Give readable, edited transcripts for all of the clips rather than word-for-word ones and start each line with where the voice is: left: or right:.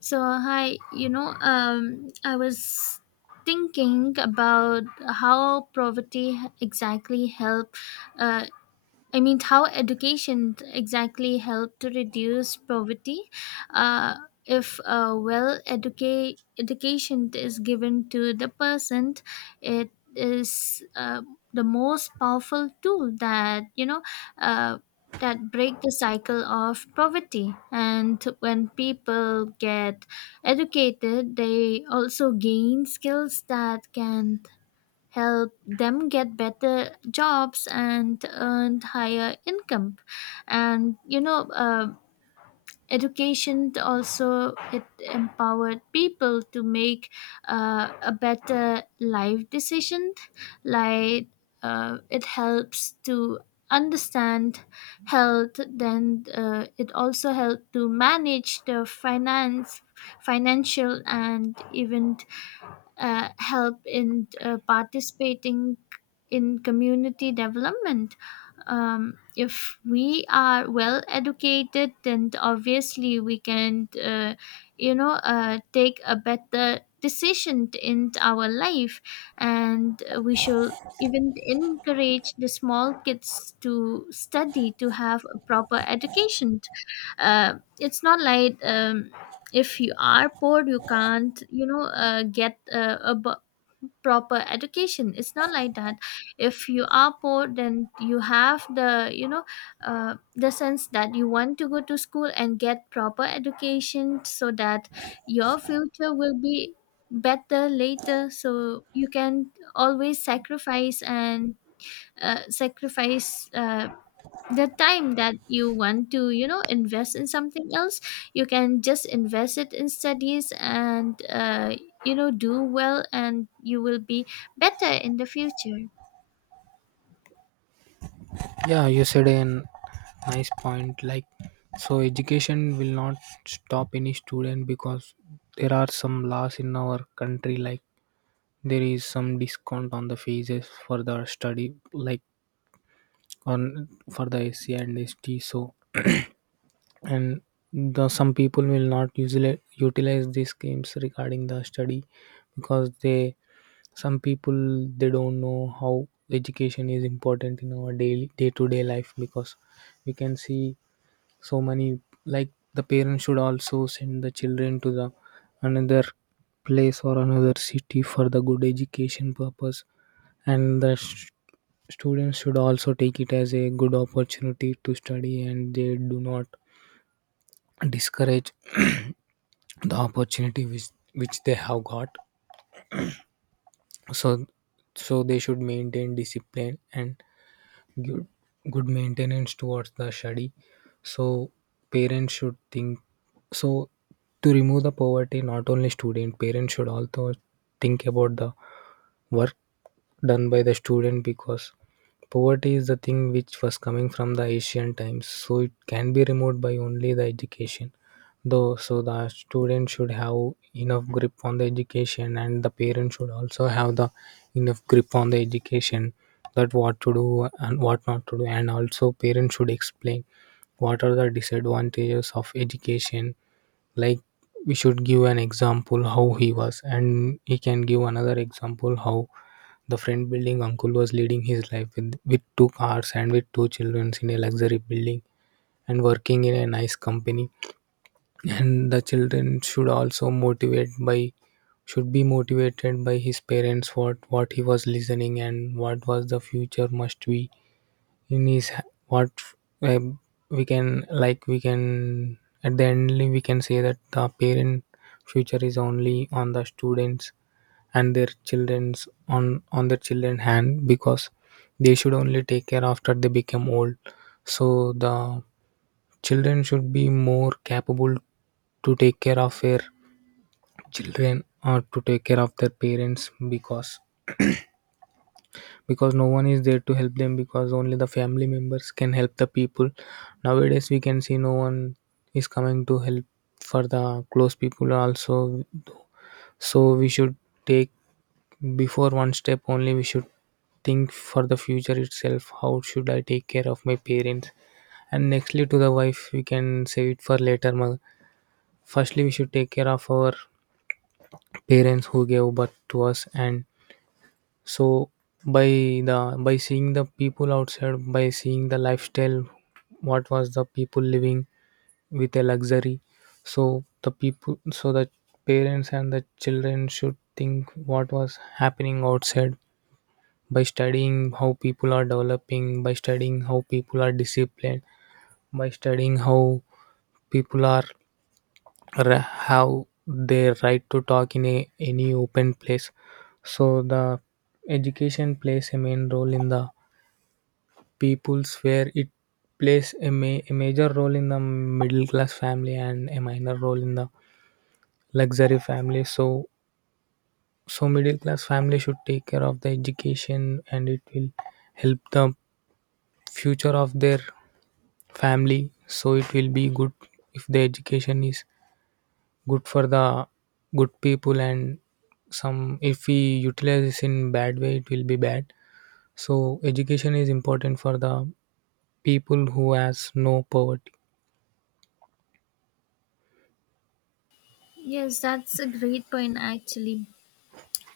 left: So I was thinking about how poverty exactly help uh, I mean, how education exactly help to reduce poverty? Uh, if well educate education is given to the person, it is the most powerful tool that you know uh, that break the cycle of poverty. And when people get educated, they also gain skills that can help them get better jobs and earn higher income and education also it empowered people to make a better life decision like it helps to understand health then it also helped to manage the finance financial and even help in participating in community development. If we are well educated, then obviously we can, take a better decision in our life, and we should even encourage the small kids to study to have a proper education. It's not like if you are poor you can't get proper education. It's not like that. If you are poor then you have the sense that you want to go to school and get proper education so that your future will be better later, so you can always sacrifice and sacrifice the time that you want to invest in something else. You can just invest it in studies and do well and you will be better in the future.
right: Yeah, you said a nice point. Like, so education will not stop any student because there are some laws in our country. Like, there is some discount on the fees for the study, like on for the SC and ST. So, and the some people will not usually utilize these schemes regarding the study because they some people they don't know how education is important in our daily day to day life because we can see so many like the parents should also send the children to the another place or another city for the good education purpose and students should also take it as a good opportunity to study and they do not discourage the opportunity which they have got. So so they should maintain discipline and good, good maintenance towards the study. So parents should think. So, to remove the poverty, not only student, parents should also think about the work done by the student because poverty is the thing which was coming from the ancient times. So, it can be removed by only the education. Though, so the student should have enough grip on the education, and the parents should also have the enough grip on the education, that what to do and what not to do, and also parents should explain what are the disadvantages of education, like we should give an example how he was and he can give another example how the friend building uncle was leading his life with two cars and with two children in a luxury building and working in a nice company. And the children should also motivate by should be motivated by his parents, what he was listening and what was the future must be in is what uh, we can at the end we can say that the parent future is only on the students, and their children's on their children hand, because they should only take care after they become old. So the children should be more capable to take care of their children or to take care of their parents. Because because no one is there to help them, because only the family members can help the people. Nowadays we can see no one is coming to help for the close people also. So we should take, before one step only we should think for the future itself, how should I take care of my parents, and nextly to the wife we can save it for later. Firstly we should take care of our parents who gave birth to us. And so by by seeing the people outside, by seeing the lifestyle, what was the people living with a luxury. So the people, so the parents and the children should think what was happening outside, by studying how people are developing, by studying how people are disciplined, by studying how people are have their right to talk in a, any open place. So the education plays a main role in the peoples, where it plays a, a major role in the middle class family and a minor role in the luxury family. So so middle class family should take care of the education and it will help the future of their family. So it will be good if the education is good for the good people, and some if we utilize this in bad way it will be bad. So education is important for the people who has no poverty.
left: Yes, that's a great point actually.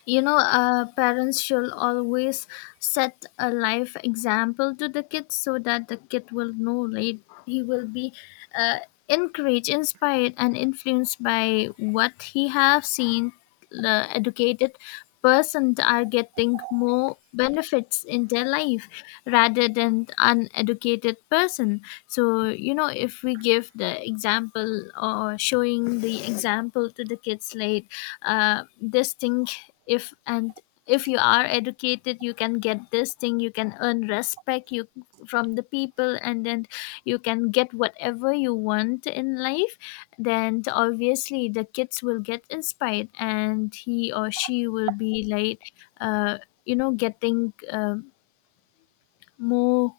left: Parents should always set a life example to the kid so that the kid will know, late he will be uh, encouraged, inspired and influenced by what he have seen. The educated person are getting more benefits in their life rather than uneducated person. So you know, if we give the example or showing the example to the kids, late this thing, if and if you are educated you can get this thing, you can earn respect you from the people, and then you can get whatever you want in life. Then obviously the kids will get inspired and he or she will be like uh, you know getting uh, more,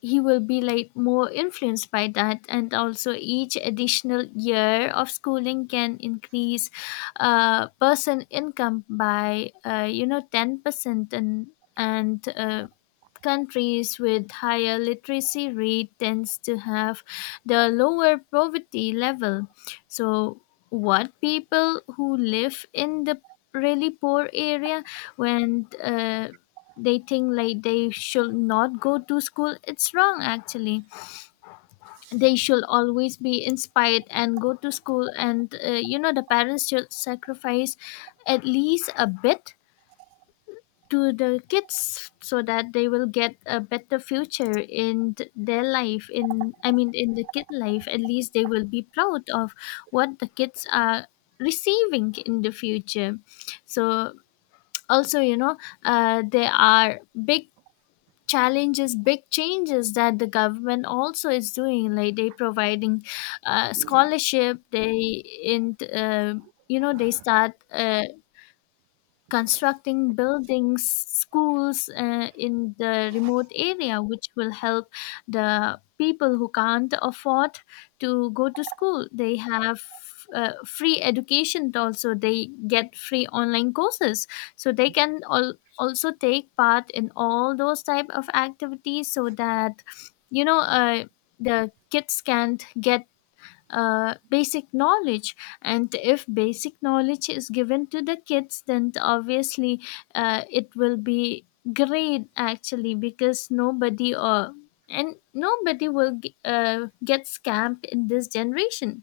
left: he will be like more influenced by that. And also each additional year of schooling can increase person income by 10% and countries with higher literacy rate tends to have the lower poverty level. So what, people who live in the really poor area, when they think like they should not go to school, it's wrong actually. They should always be inspired and go to school. And the parents should sacrifice at least a bit to the kids so that they will get a better future in their life, in, I mean in the kid life, at least they will be proud of what the kids are receiving in the future. So also, there are big challenges big changes that the government also is doing, like they providing scholarship, they in you know they start constructing buildings, schools in the remote area, which will help the people who can't afford to go to school. They have free education, also they get free online courses, so they can all also take part in all those type of activities so that you know uh, the kids can't get basic knowledge. And if basic knowledge is given to the kids, then obviously it will be great actually, because nobody or and nobody will get scammed in this generation,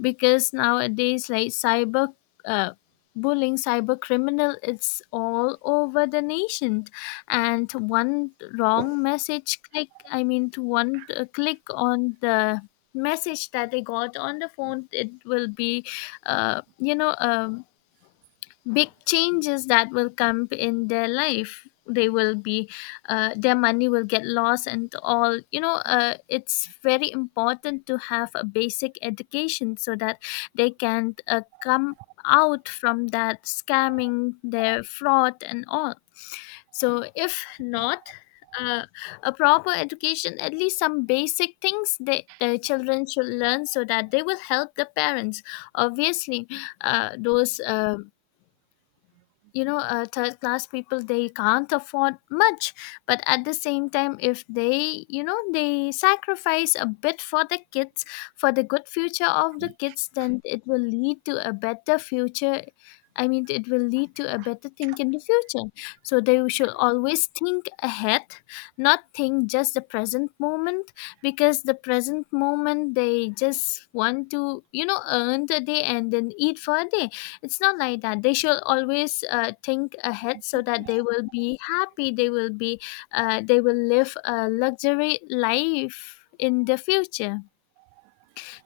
left: because nowadays like cyber uh, bullying, cyber criminal, it's all over the nation. And one wrong message click I mean to one click on the message that they got on the phone, it will be uh, you know um, big changes that will come in their life. They will be their money will get lost and all. It's very important to have a basic education so that they can come out from that scamming, their fraud and all. So if not uh, a proper education, at least some basic things that the children should learn so that they will help the parents. Obviously those you know third class people, they can't afford much, but at the same time if they you know they sacrifice a bit for the kids, for the good future of the kids, then it will lead to a better future, I mean it will lead to a better thing in the future. So they should always think ahead, not think just the present moment. Because the present moment they just want to, you know, earn the day and then eat for a day. It's not like that. They should always think ahead so that they will be happy, they will be they will live a luxury life in the future.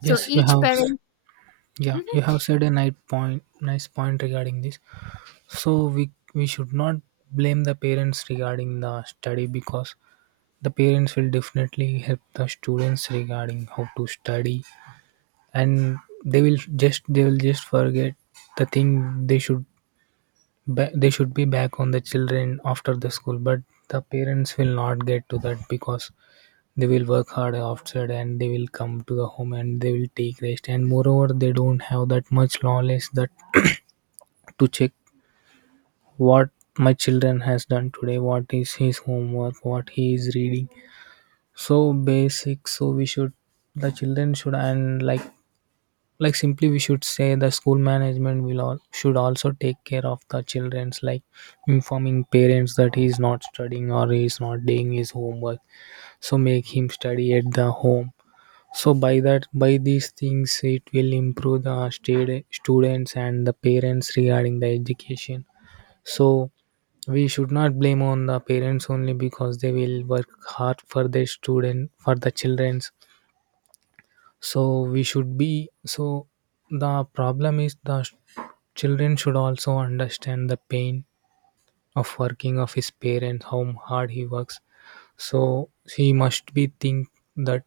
left: So
right: Yes, you
left: each
right: have. s-
left: parent.
right: Yeah, you have said a nice point. Nice point regarding this. So we should not blame the parents regarding the study, because the parents will definitely help the students regarding how to study, and they will just forget the thing. They should they should be back on the children after the school, but the parents will not get to that because they will work hard outside and they will come to the home and they will take rest, and moreover they don't have that much knowledge that to check what my children has done today, what is his homework, what he is reading. So basic, so we should, the children should, and like simply we should say the school management will all should also take care of the children's, like informing parents that he is not studying or he is not doing his homework, so make him study at the home. So by that, by these things, it will improve the students and the parents regarding the education. So we should not blame on the parents only, because they will work hard for their student, for the childrens. So we should be, so the problem is the children should also understand the pain of working of his parents, how hard he works. So he must be think that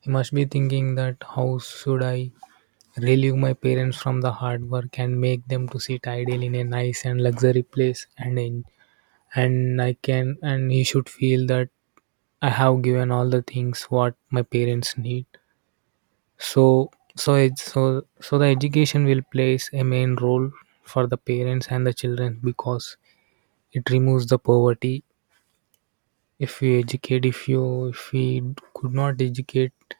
right: he must be thinking that how should I relieve my parents from the hard work and make them to sit idle in a nice and luxury place. And in and I can and he should feel that I have given all the things what my parents need. So so it's so so the education will plays a main role for the parents and the children because it removes the poverty. If we educate, if you if we could not educate,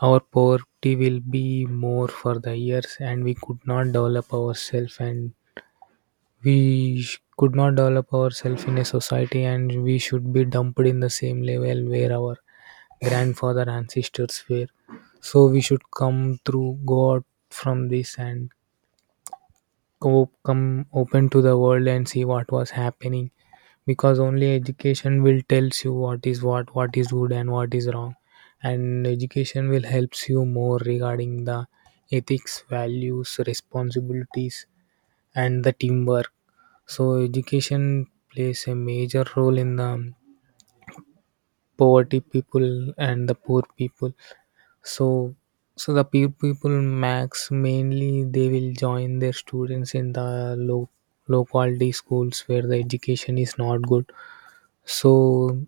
right: our poverty will be more for the years and we could not develop ourselves, and we could not develop ourselves in a society and we should be dumped in the same level where our grandfather ancestors were. So we should come through go out from this and go come open to the world and see what was happening, because only education will tells you what is good and what is wrong. And education will helps you more regarding the ethics, values, responsibilities and the teamwork. So education plays a major role in the poverty people and the poor people. So so the people max mainly they will join their students in the low quality schools where the education is not good. So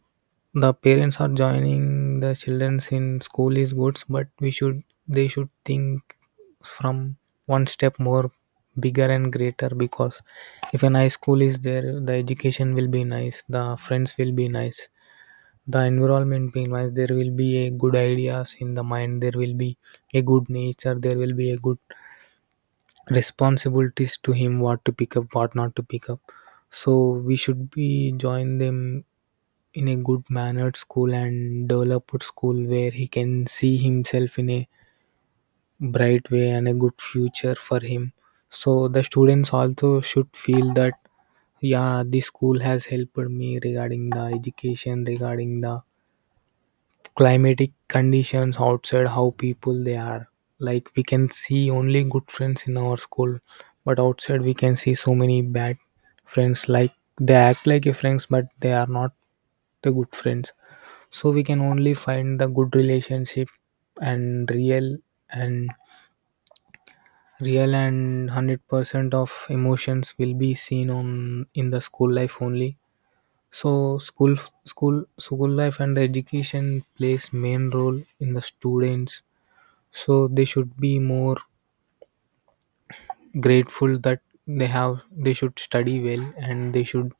right: the parents are joining the childrens in school is good, but we should, they should think from one step more bigger and greater, because if an high school is there, the education will be nice, the friends will be nice, the environment being nice, there will be a good ideas in the mind, there will be a good nature, there will be a good responsibilities to him, what to pick up, what not to pick up. So we should be join them in a good mannered school and developed school where he can see himself in a bright way and a good future for him. So the students also should feel that yeah, this school has helped me regarding the education, regarding the climatic conditions outside, how people they are. Like we can see only good friends in our school, but outside we can see so many bad friends, like they act like a friends but they are not the good friends. So we can only find the good relationship and real and real and 100% of emotions will be seen on in the school life only. So school life and the education plays main role in the students. So they should be more grateful that they should study well and they should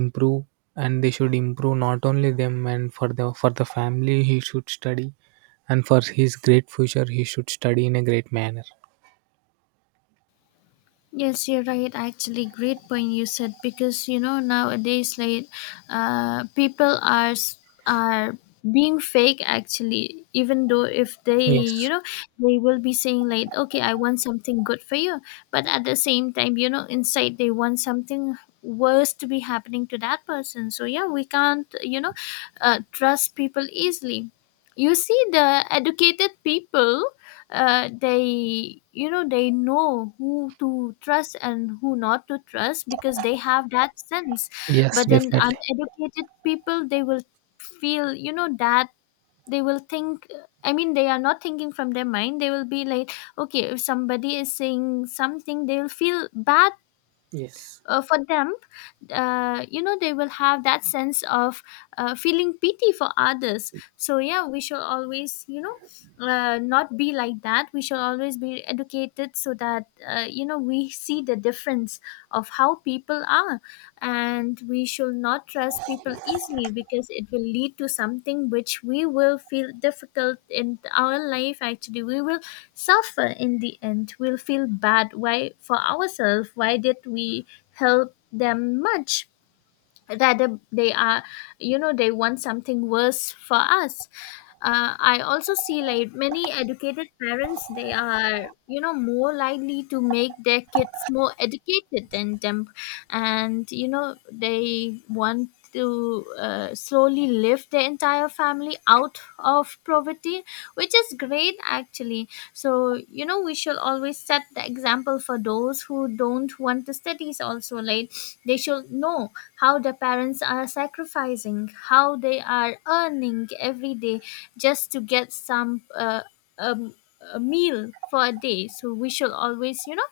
right: improve. And they should improve not only them and for the family he should study, and for his great future he should study in a great manner.
left: Yes, you're right. Actually, great point you said, because you know nowadays, like, uh, people are s- are being fake actually. Even though if they, you
right: Yes.
left: know, they will be saying like okay, I want something good for you, but at the same time you know inside they want something worse to be happening to that person. So yeah, we can't, you know, trust people easily. You see the educated people, they, you know, they know who to trust and who not to trust because they have that sense.
right: Yes,
left: But then
right: definitely.
left: uneducated people, they will feel you know that they will think, I mean they are not thinking from their mind, they will be like okay, if somebody is saying something they will feel bad
right: Yes.
left: for them. They will have that sense of feeling pity for others. So yeah, we shall always, you know, not be like that. We shall always be educated so that we see the difference of how people are. And we should not trust people easily because it will lead to something which we will feel difficult in our life. Actually we will suffer in the end, we'll feel bad, why for ourselves, why did we help them much rather they are, you know, they want something worse for us. I also see like many educated parents, they are, you know, more likely to make their kids more educated than them. And you know, they want to slowly lift their entire family out of poverty, which is great actually. So you know we should always set the example for those who don't want to studies also. Like they should know how the parents are sacrificing, how they are earning every day just to get some um, a meal for a day. So we should always, you know,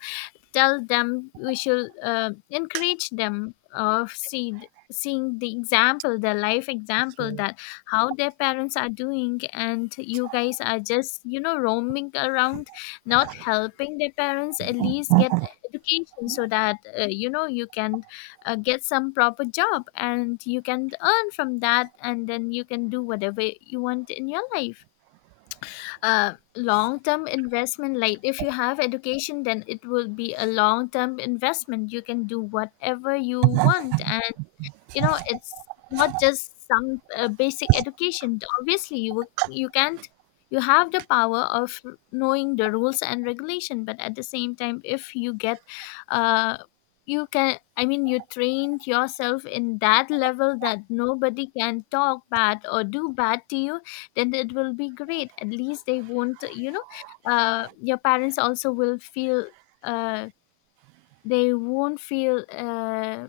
left: tell them. We should encourage them of seeing the example, the life example
right: So-
left: that how their parents are doing, and you guys are just, you know, roaming around not helping their parents. At least get education so that you can get some proper job and you can earn from that, and then you can do whatever you want in your life. Long term investment, like if you have education then it will be a long term investment. You can do whatever you want. And you know, it's not just some basic education. Obviously you you can't, you have the power of knowing the rules and regulation. But at the same time if you get uh you can, I mean you trained yourself in that level that nobody can talk bad or do bad to you, then it will be great. At least they won't, you know, your parents also will feel uh they won't feel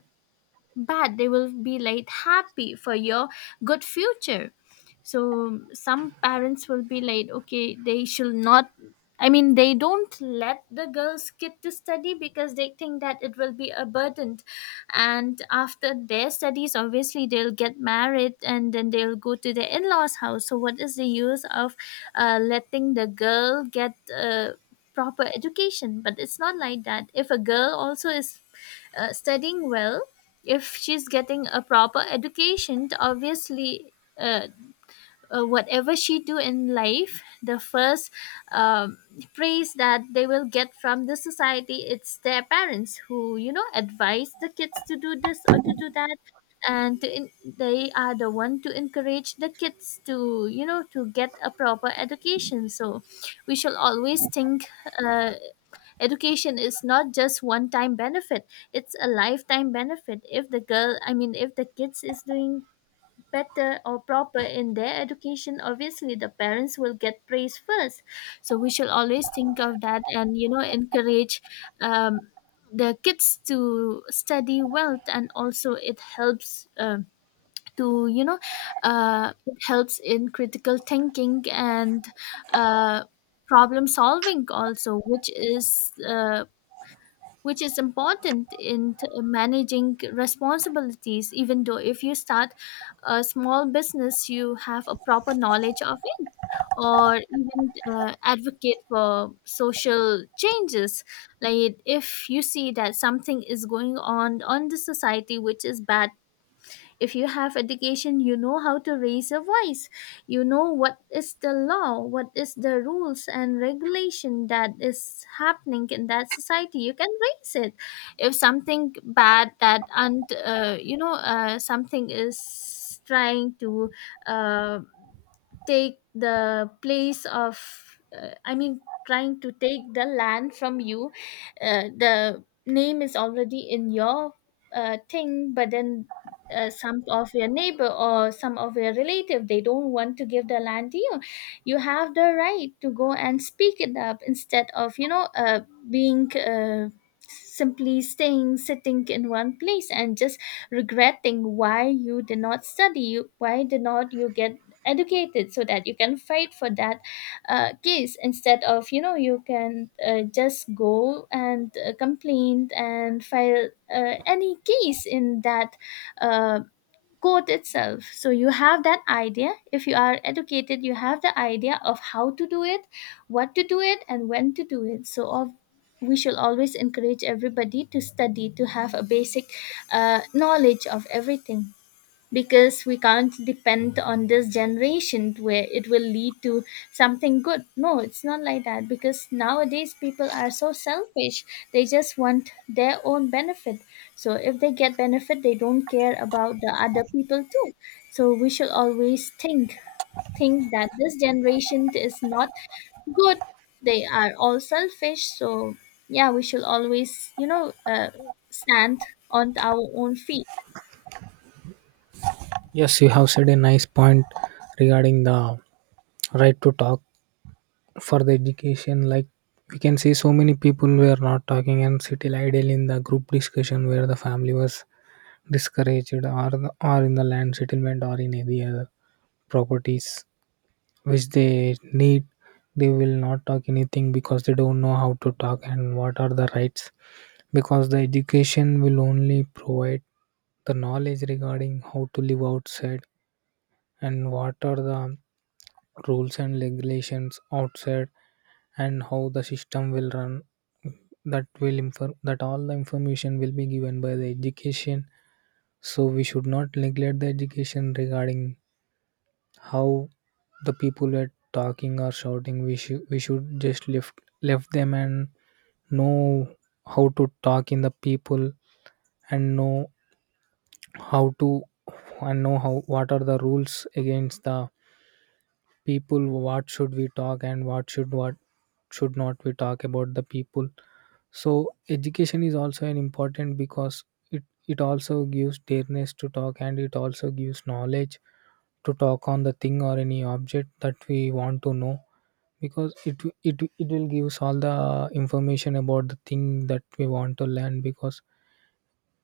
left: but they will be like happy for your good future. So some parents will be like okay, they should not, I mean they don't let the girls skip to study because they think that it will be a burden. And after their studies obviously they'll get married and then they'll go to their in-laws house, so what is the use of letting the girl get a proper education. But it's not like that. If a girl also is studying well, if she's getting a proper education, obviously uh, whatever she do in life, the first um, praise that they will get from the society, it's their parents who, you know, advise the kids to do this or to do that. And to in, they are the one to encourage the kids to, you know, to get a proper education. So we shall always think, uh, education is not just one time benefit, it's a lifetime benefit. If the girl, I mean if the kids is doing better or proper in their education, obviously the parents will get praise first. So We should always think of that and encourage um, the kids to study well, and also it helps to you know it helps in critical thinking and uh, problem solving also, which is which is important in managing responsibilities. Even though if you start a small business, you have a proper knowledge of it, or even advocate for social changes. Like if you see that something is going on the society which is bad, if you have education, you know how to raise a voice. You know what is the law, what is the rules and regulation that is happening in that society. You can raise it. If something bad that, and something is trying to uh, take the place of trying to take the land from you, the name is already in your thing, but then some of your neighbor or some of your relative, they don't want to give the land to you, you have the right to go and speak it up instead of you know being simply staying sitting in one place and just regretting why you did not study, why did not you get educated so that you can fight for that case. Instead of you know, you can just go and complain and file any case in that uh, court itself. So you have that idea. If you are educated, you have the idea of how to do it, what to do it, and when to do it. So of we should always encourage everybody to study, to have a basic knowledge of everything, because we can't depend on this generation where it will lead to something good. No, it's not like that, because nowadays people are so selfish. They just want their own benefit. So if they get benefit, they don't care about the other people too. So we should always think that this generation is not good. They are all selfish. So yeah, we should always stand on our own feet.
right: yes, you have said a nice point regarding the right to talk for the education. Like we can see so many people were not talking and sit idle in the group discussion where the family was discouraged, or the, are in the land settlement or in any other properties which they need, they will not talk anything because they don't know how to talk and what are the rights, because the education will only provide the knowledge regarding how to live outside and what are the rules and regulations outside and how the system will run. That will inform that all the information will be given by the education. So we should not neglect the education regarding how the people were talking or shouting. We should we should just lift, left them and know how to talk in the people, and know how to, and know how what are the rules against the people, what should we talk and what should not we talk about the people. So education is also an important, because it also gives dareness to talk and it also gives knowledge to talk on the thing or any object that we want to know, because it will give us all the information about the thing that we want to learn. because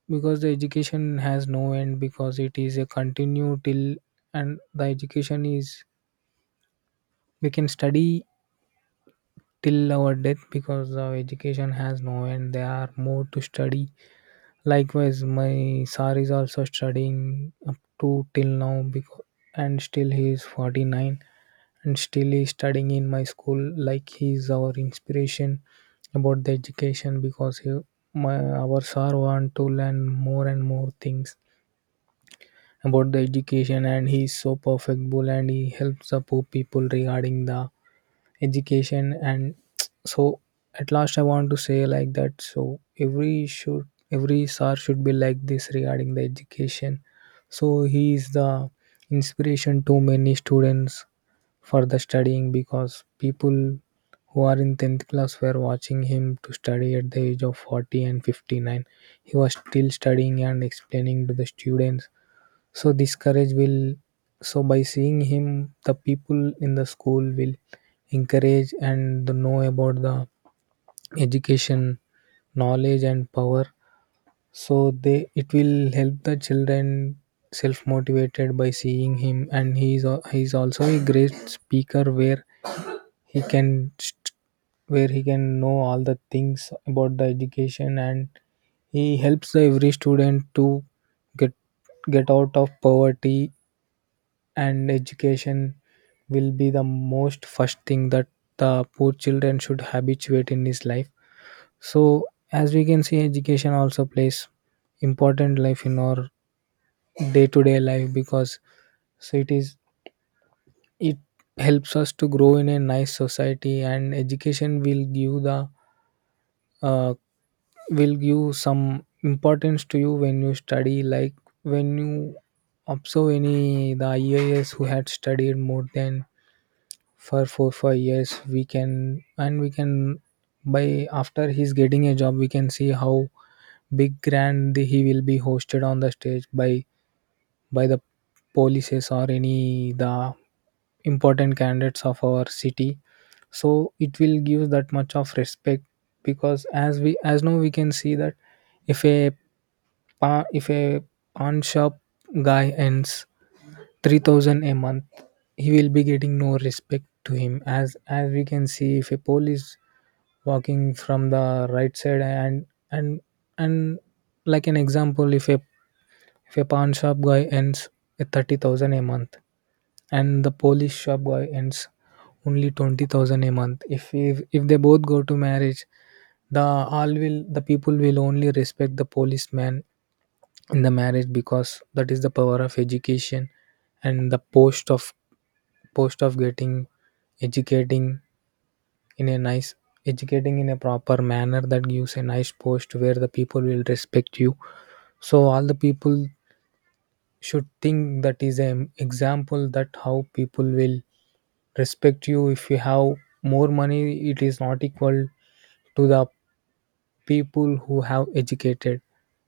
right: because the education has no end, because it is a continue till. And the education is, we can study till our death, because the education has no end. There are more to study. Likewise, my sir is also studying up to till now. Because And still he is 49, and still he is studying in my school. Like he is our inspiration about the education, because he, my our sir want to learn more and more things about the education. And he is so perfectable, and he helps the poor people regarding the education and so at last I want to say like that. So every should every sir should be like this regarding the education. So he is the inspiration to many students for the studying, because people who are in 10th class were watching him to study at the age of 40 and 59. He was still studying and explaining to the students. So this courage will, so by seeing him the people in the school will encourage and know about the education, knowledge, and power. So they it will help the children self motivated by seeing him. And he is also a great speaker, where he can st- where he can know all the things about the education. And he helps the every student to get get out of poverty. And education will be the most first thing that the poor children should habituate in his life. So as we can see, education also plays important life in our day-to-day life. Because it, is it helps us to grow in a nice society. And education will give the, uh, will give some importance to you when you study. Like when you observe any the ias who had studied more than for 4 5 years, we can by after he's getting a job, we can see how big grand he will be hosted on the stage by the polices or any the important candidates of our city. So it will give that much of respect, because as we as now we can see that if a if a pawn shop guy earns 3,000 a month, he will be getting no respect to him. As we can see, if a police walking from the right side, and and like an example, if a pawn shop guy earns a 30,000 a month, and the police shop guy earns only 20,000 a month, if they both go to marriage, the all will the people will only respect the policeman in the marriage, because that is the power of education. And the post of, getting educating in a nice, educating in a proper manner, that gives a nice post where the people will respect you. So all the people should think, that is an example that how people will respect you. If you have more money, it is not equal to the people who have educated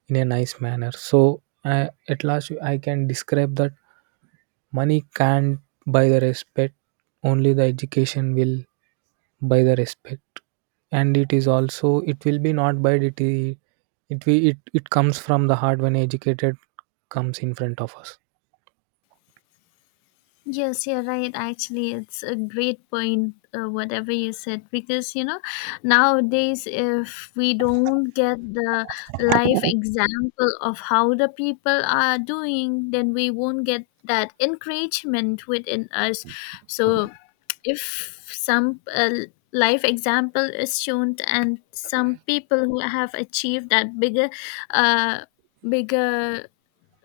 right: in a nice manner. So at last I can describe that money can't buy the respect, only the education will buy the respect. And it is also, it will be not by it, we, it comes from the heart when educated comes in front of us.
left: Yes, you're right. Actually, it's a great point, whatever you said, because you know, nowadays, if we don't get the life example of how the people are doing, then we won't get that encouragement within us. So, if some life example is shown, and some people who have achieved that bigger, uh, bigger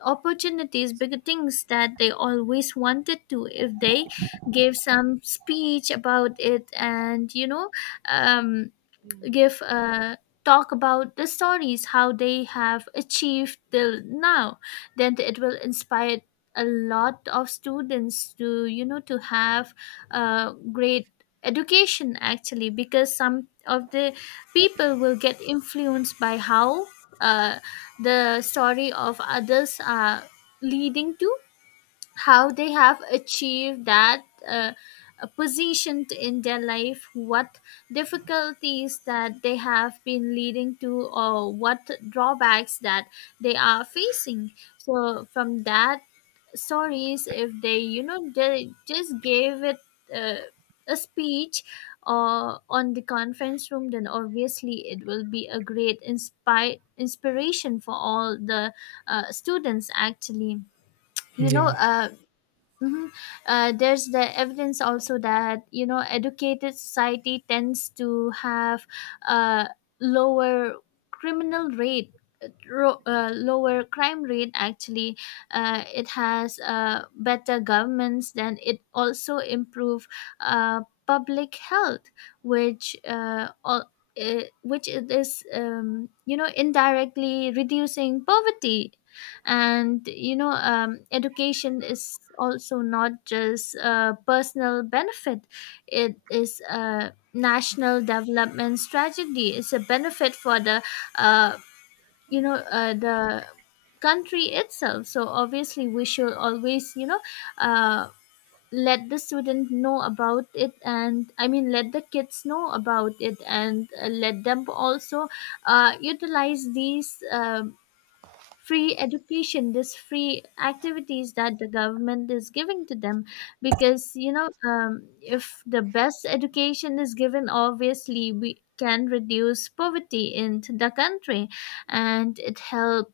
left: opportunities, bigger things that they always wanted to, if they gave some speech about it and um give a talk about the stories how they have achieved till now, then it will inspire a lot of students to to have a great education, actually, because some of the people will get influenced by how uh, the story of others are leading to how they have achieved that position in their life, what difficulties that they have been leading to, or what drawbacks that they are facing. So from that stories, if they they just gave it uh, a speech or on the conference room, then obviously it will be a great inspire inspiration for all the students, actually. you know
right: Yeah.
left: uh, hmm there's the evidence also that you know educated society tends to have a lower criminal rate, lower crime rate. Actually, it has better governments. Then it also improve uh, public health, which all. Which it is you know, indirectly reducing poverty. And education is also not just a personal benefit, it is a national development strategy. It's a benefit for the uh, the country itself. So obviously we should always uh, let the student know about it, and I mean let the kids know about it, and let them also utilize these free education, this free activities that the government is giving to them, because if the best education is given, obviously we can reduce poverty in the country, and it help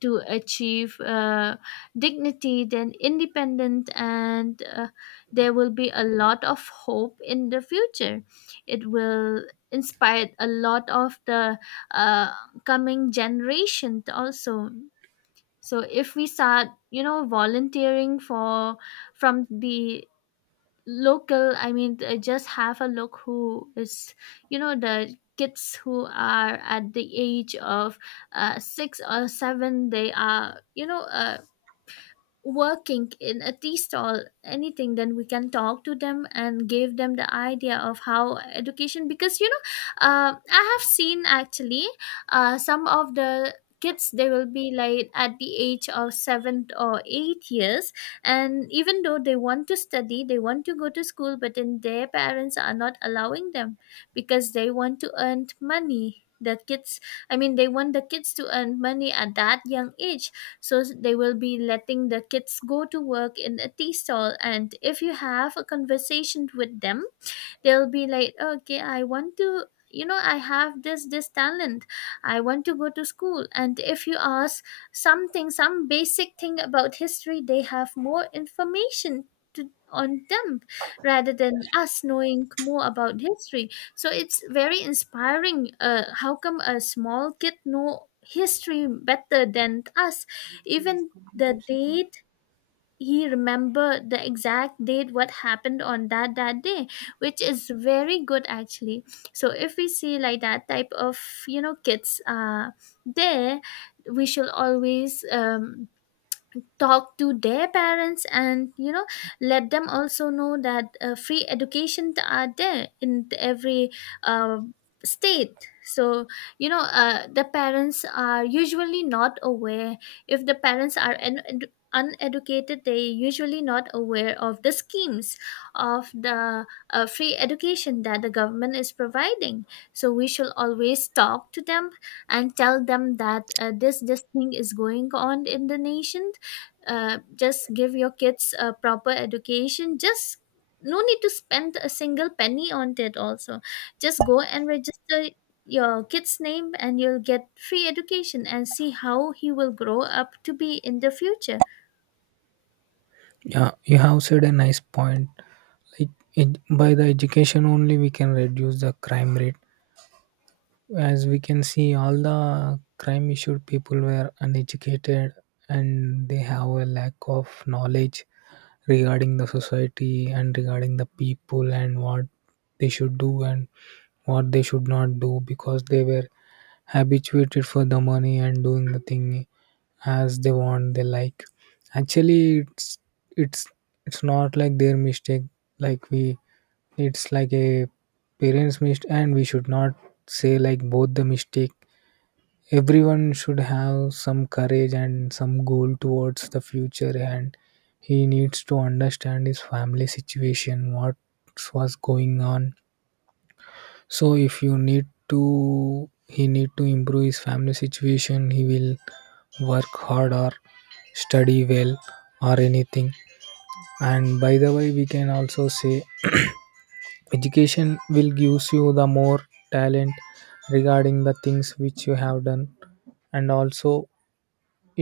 left: to achieve dignity, then independent, and there will be a lot of hope in the future. It will inspire a lot of the uh, coming generation also. So if we start, you know, volunteering for from the local, I mean, just have a look who is, you know, the kids who are at the age of six or seven, they are, you know, working in a tea stall anything, then we can talk to them and give them the idea of how education, because I have seen actually some of the kids, they will be like at the age of 7 or 8 years, and even though they want to study, they want to go to school, but then their parents are not allowing them, because they want to earn money, the kids, I mean they want the kids to earn money at that young age. So they will be letting the kids go to work in a tea stall, and if you have a conversation with them, they'll be like, okay, I want to, you know, I have this talent, I want to go to school. And if you ask something, some basic thing about history, they have more information to, on them, rather than us knowing more about history. So it's very inspiring, how come a small kid know history better than us? Even the date, he remembered the exact date what happened on that day, which is very good actually. So if we see like that type of, you know, kids there we should always talk to their parents and you know, let them also know that free education are there in every uh, state. So you know, the parents are usually not aware, if the parents are uneducated, they usually not aware of the schemes of the free education that the government is providing. So we shall always talk to them and tell them that uh, this thing is going on in the nation, just give your kids a proper education, just no need to spend a single penny on it also. Just go and register your kid's name and you'll get free education and see how he will grow up to be in the future.
right: Yeah, you have said a nice point. Like by the education only we can reduce the crime rate. As we can see, all the crime issued people were uneducated, and they have a lack of knowledge regarding the society and regarding the people, and what they should do and what they should not do, because they were habituated for the money and doing the thing as they want, they like. Actually, it's it's it's not like their mistake. Like we, it's like a parents mistake, and we should not say like both the mistake. Everyone should have some courage and some goal towards the future, and he needs to understand his family situation, what was going on. So if you need to, he need to improve his family situation. He will work hard or study well or anything. And by the way, we can also say education will gives you the more talent regarding the things which you have done. And also,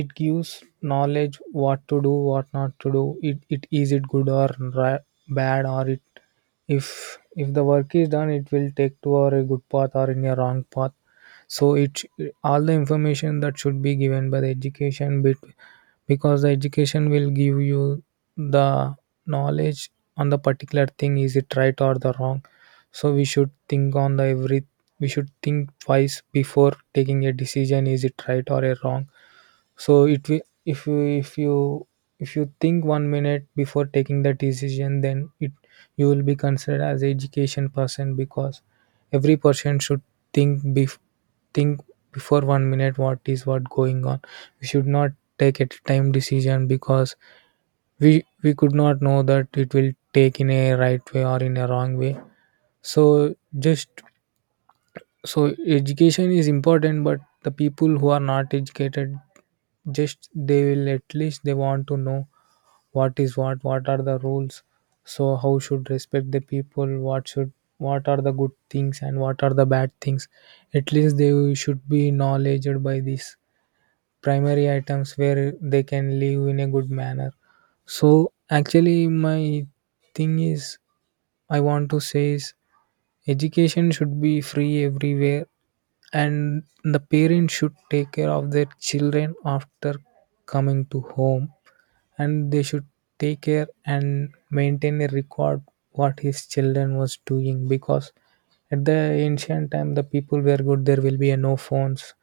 right: it gives knowledge, what to do, what not to do. It is it good or ra- bad, or it, if the work is done, it will take to or a good path or in a wrong path. So all the information that should be given by the education bit, because the education will give you the knowledge on the particular thing, is it right or the wrong. So we should think on the every, we should think twice before taking a decision, is it right or a wrong. So it will, if you, if you think 1 minute before taking the decision, then it, you will be considered as education person, because every person should think bef- think before 1 minute what is what going on. We should not take a time decision, because we could not know that it will take in a right way or in a wrong way. So just, so education is important, but the people who are not educated, just they will, at least they want to know what is, what are the rules. So how should respect the people, what should, what are the good things and what are the bad things. At least they should be knowledged by these primary items, where they can live in a good manner. So actually my thing is, I want to say is, education should be free everywhere. And the parents should take care of their children after coming to home. And they should take care and maintain a record what his children was doing. Because at the ancient time, the people were good, there will be a no phones.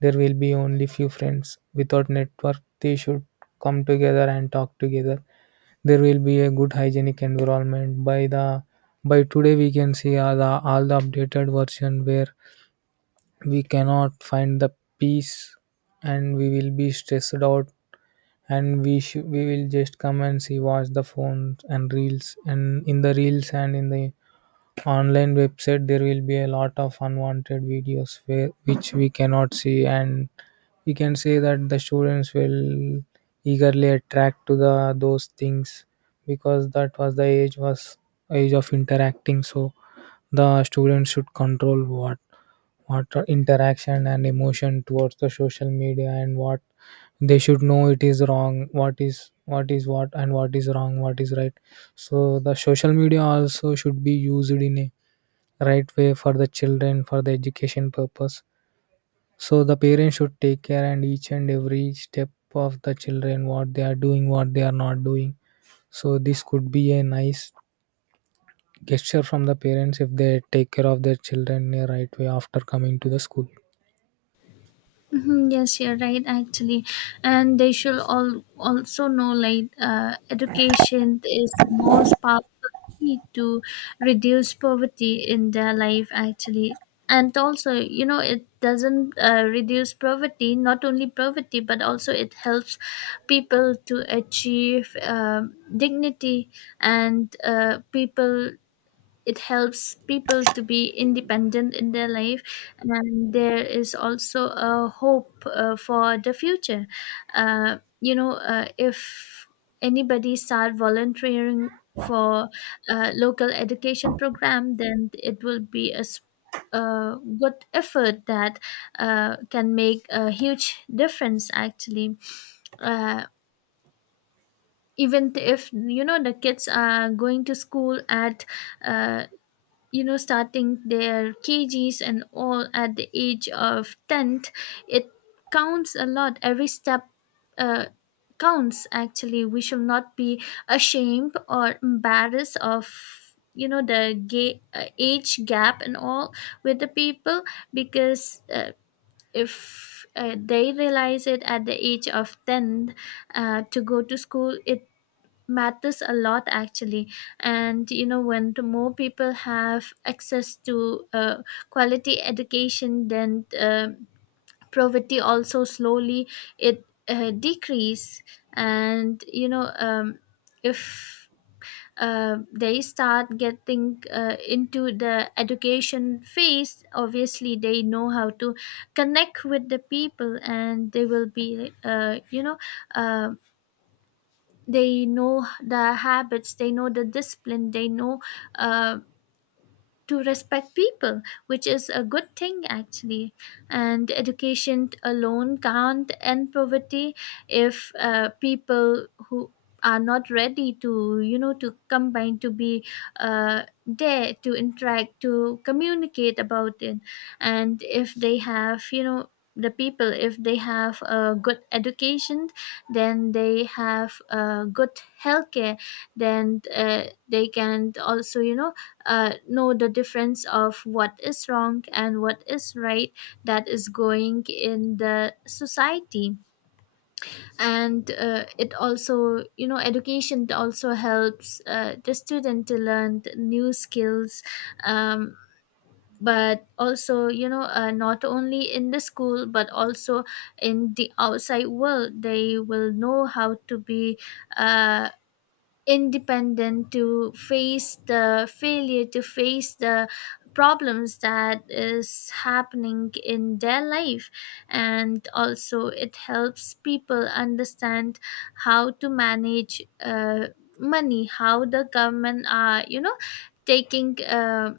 right: There will be only few friends without network. They should come together and talk together. There will be a good hygienic environment. By the, by today we can see all the updated version, where we cannot find the peace, and we will be stressed out. And we should, we will just come and see, watch the phones and reels. And in the reels, and in the online website, there will be a lot of unwanted videos where which we cannot see. And we can say that the students will eagerly attract to the those things, because that was the age, was age of interacting. So the students should control what are interaction and emotion towards the social media, and what they should know it is wrong, what is, what is what, and what is wrong, what is right. So the social media also should be used in a right way for the children, for the education purpose. So the parents should take care and each and every step of the children, what they are doing, what they are not doing. So this could be a nice gesture from the parents, if they take care of their children in a right way after coming to the school.
left: Mhm, yes, you're right, actually. And they should all also know like education is the most powerful key to reduce poverty in their life, actually. And also, you know, it doesn't reduce poverty, not only poverty, but also it helps people to achieve dignity and people, it helps people to be independent in their life, and there is also a hope for the future. If anybody start volunteering for a local education program, then it will be a good effort that can make a huge difference, actually. uh, Even if you know the kids are going to school at uh, you know, starting their kgs and all at the age of 10th, it counts a lot. Every step uh, counts, actually. We should not be ashamed or embarrassed of, you know, the age gap and all with the people, because if they realize it at the age of 10 to go to school, it matters a lot actually. And you know, when the more people have access to quality education, then poverty also slowly, it decrease. And you know, if they start getting into the education phase, obviously they know how to connect with the people, and they will be um they know the habits, they know the discipline, they know uh, to respect people, which is a good thing actually. And education alone can't end poverty if people who are not ready to you know, to combine to be there, to interact, to communicate about it. And if they have, you know, the people, if they have a good education, then they have a good healthcare, then they can also you know, know the difference of what is wrong and what is right that is going in the society. And it also you know, education also helps the student to learn the new skills, um, but also you know, not only in the school, but also in the outside world, they will know how to be uh, independent to face the failure, to face the problems that is happening in their life. And also it helps people understand how to manage money, how the government are you know, taking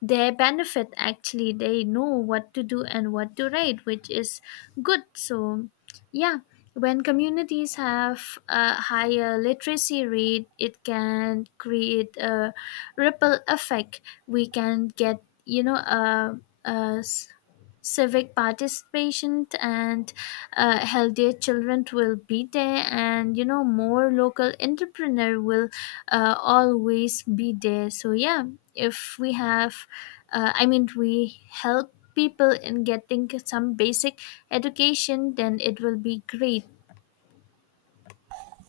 left: they benefit, actually they know what to do and what to write, which is good. So yeah, when communities have a higher literacy rate, it can create a ripple effect. We can get you know, civic participation, and healthier children will be there, and you know, more local entrepreneur will always be there. So yeah, if we have we help people in getting some basic education, then it will be great.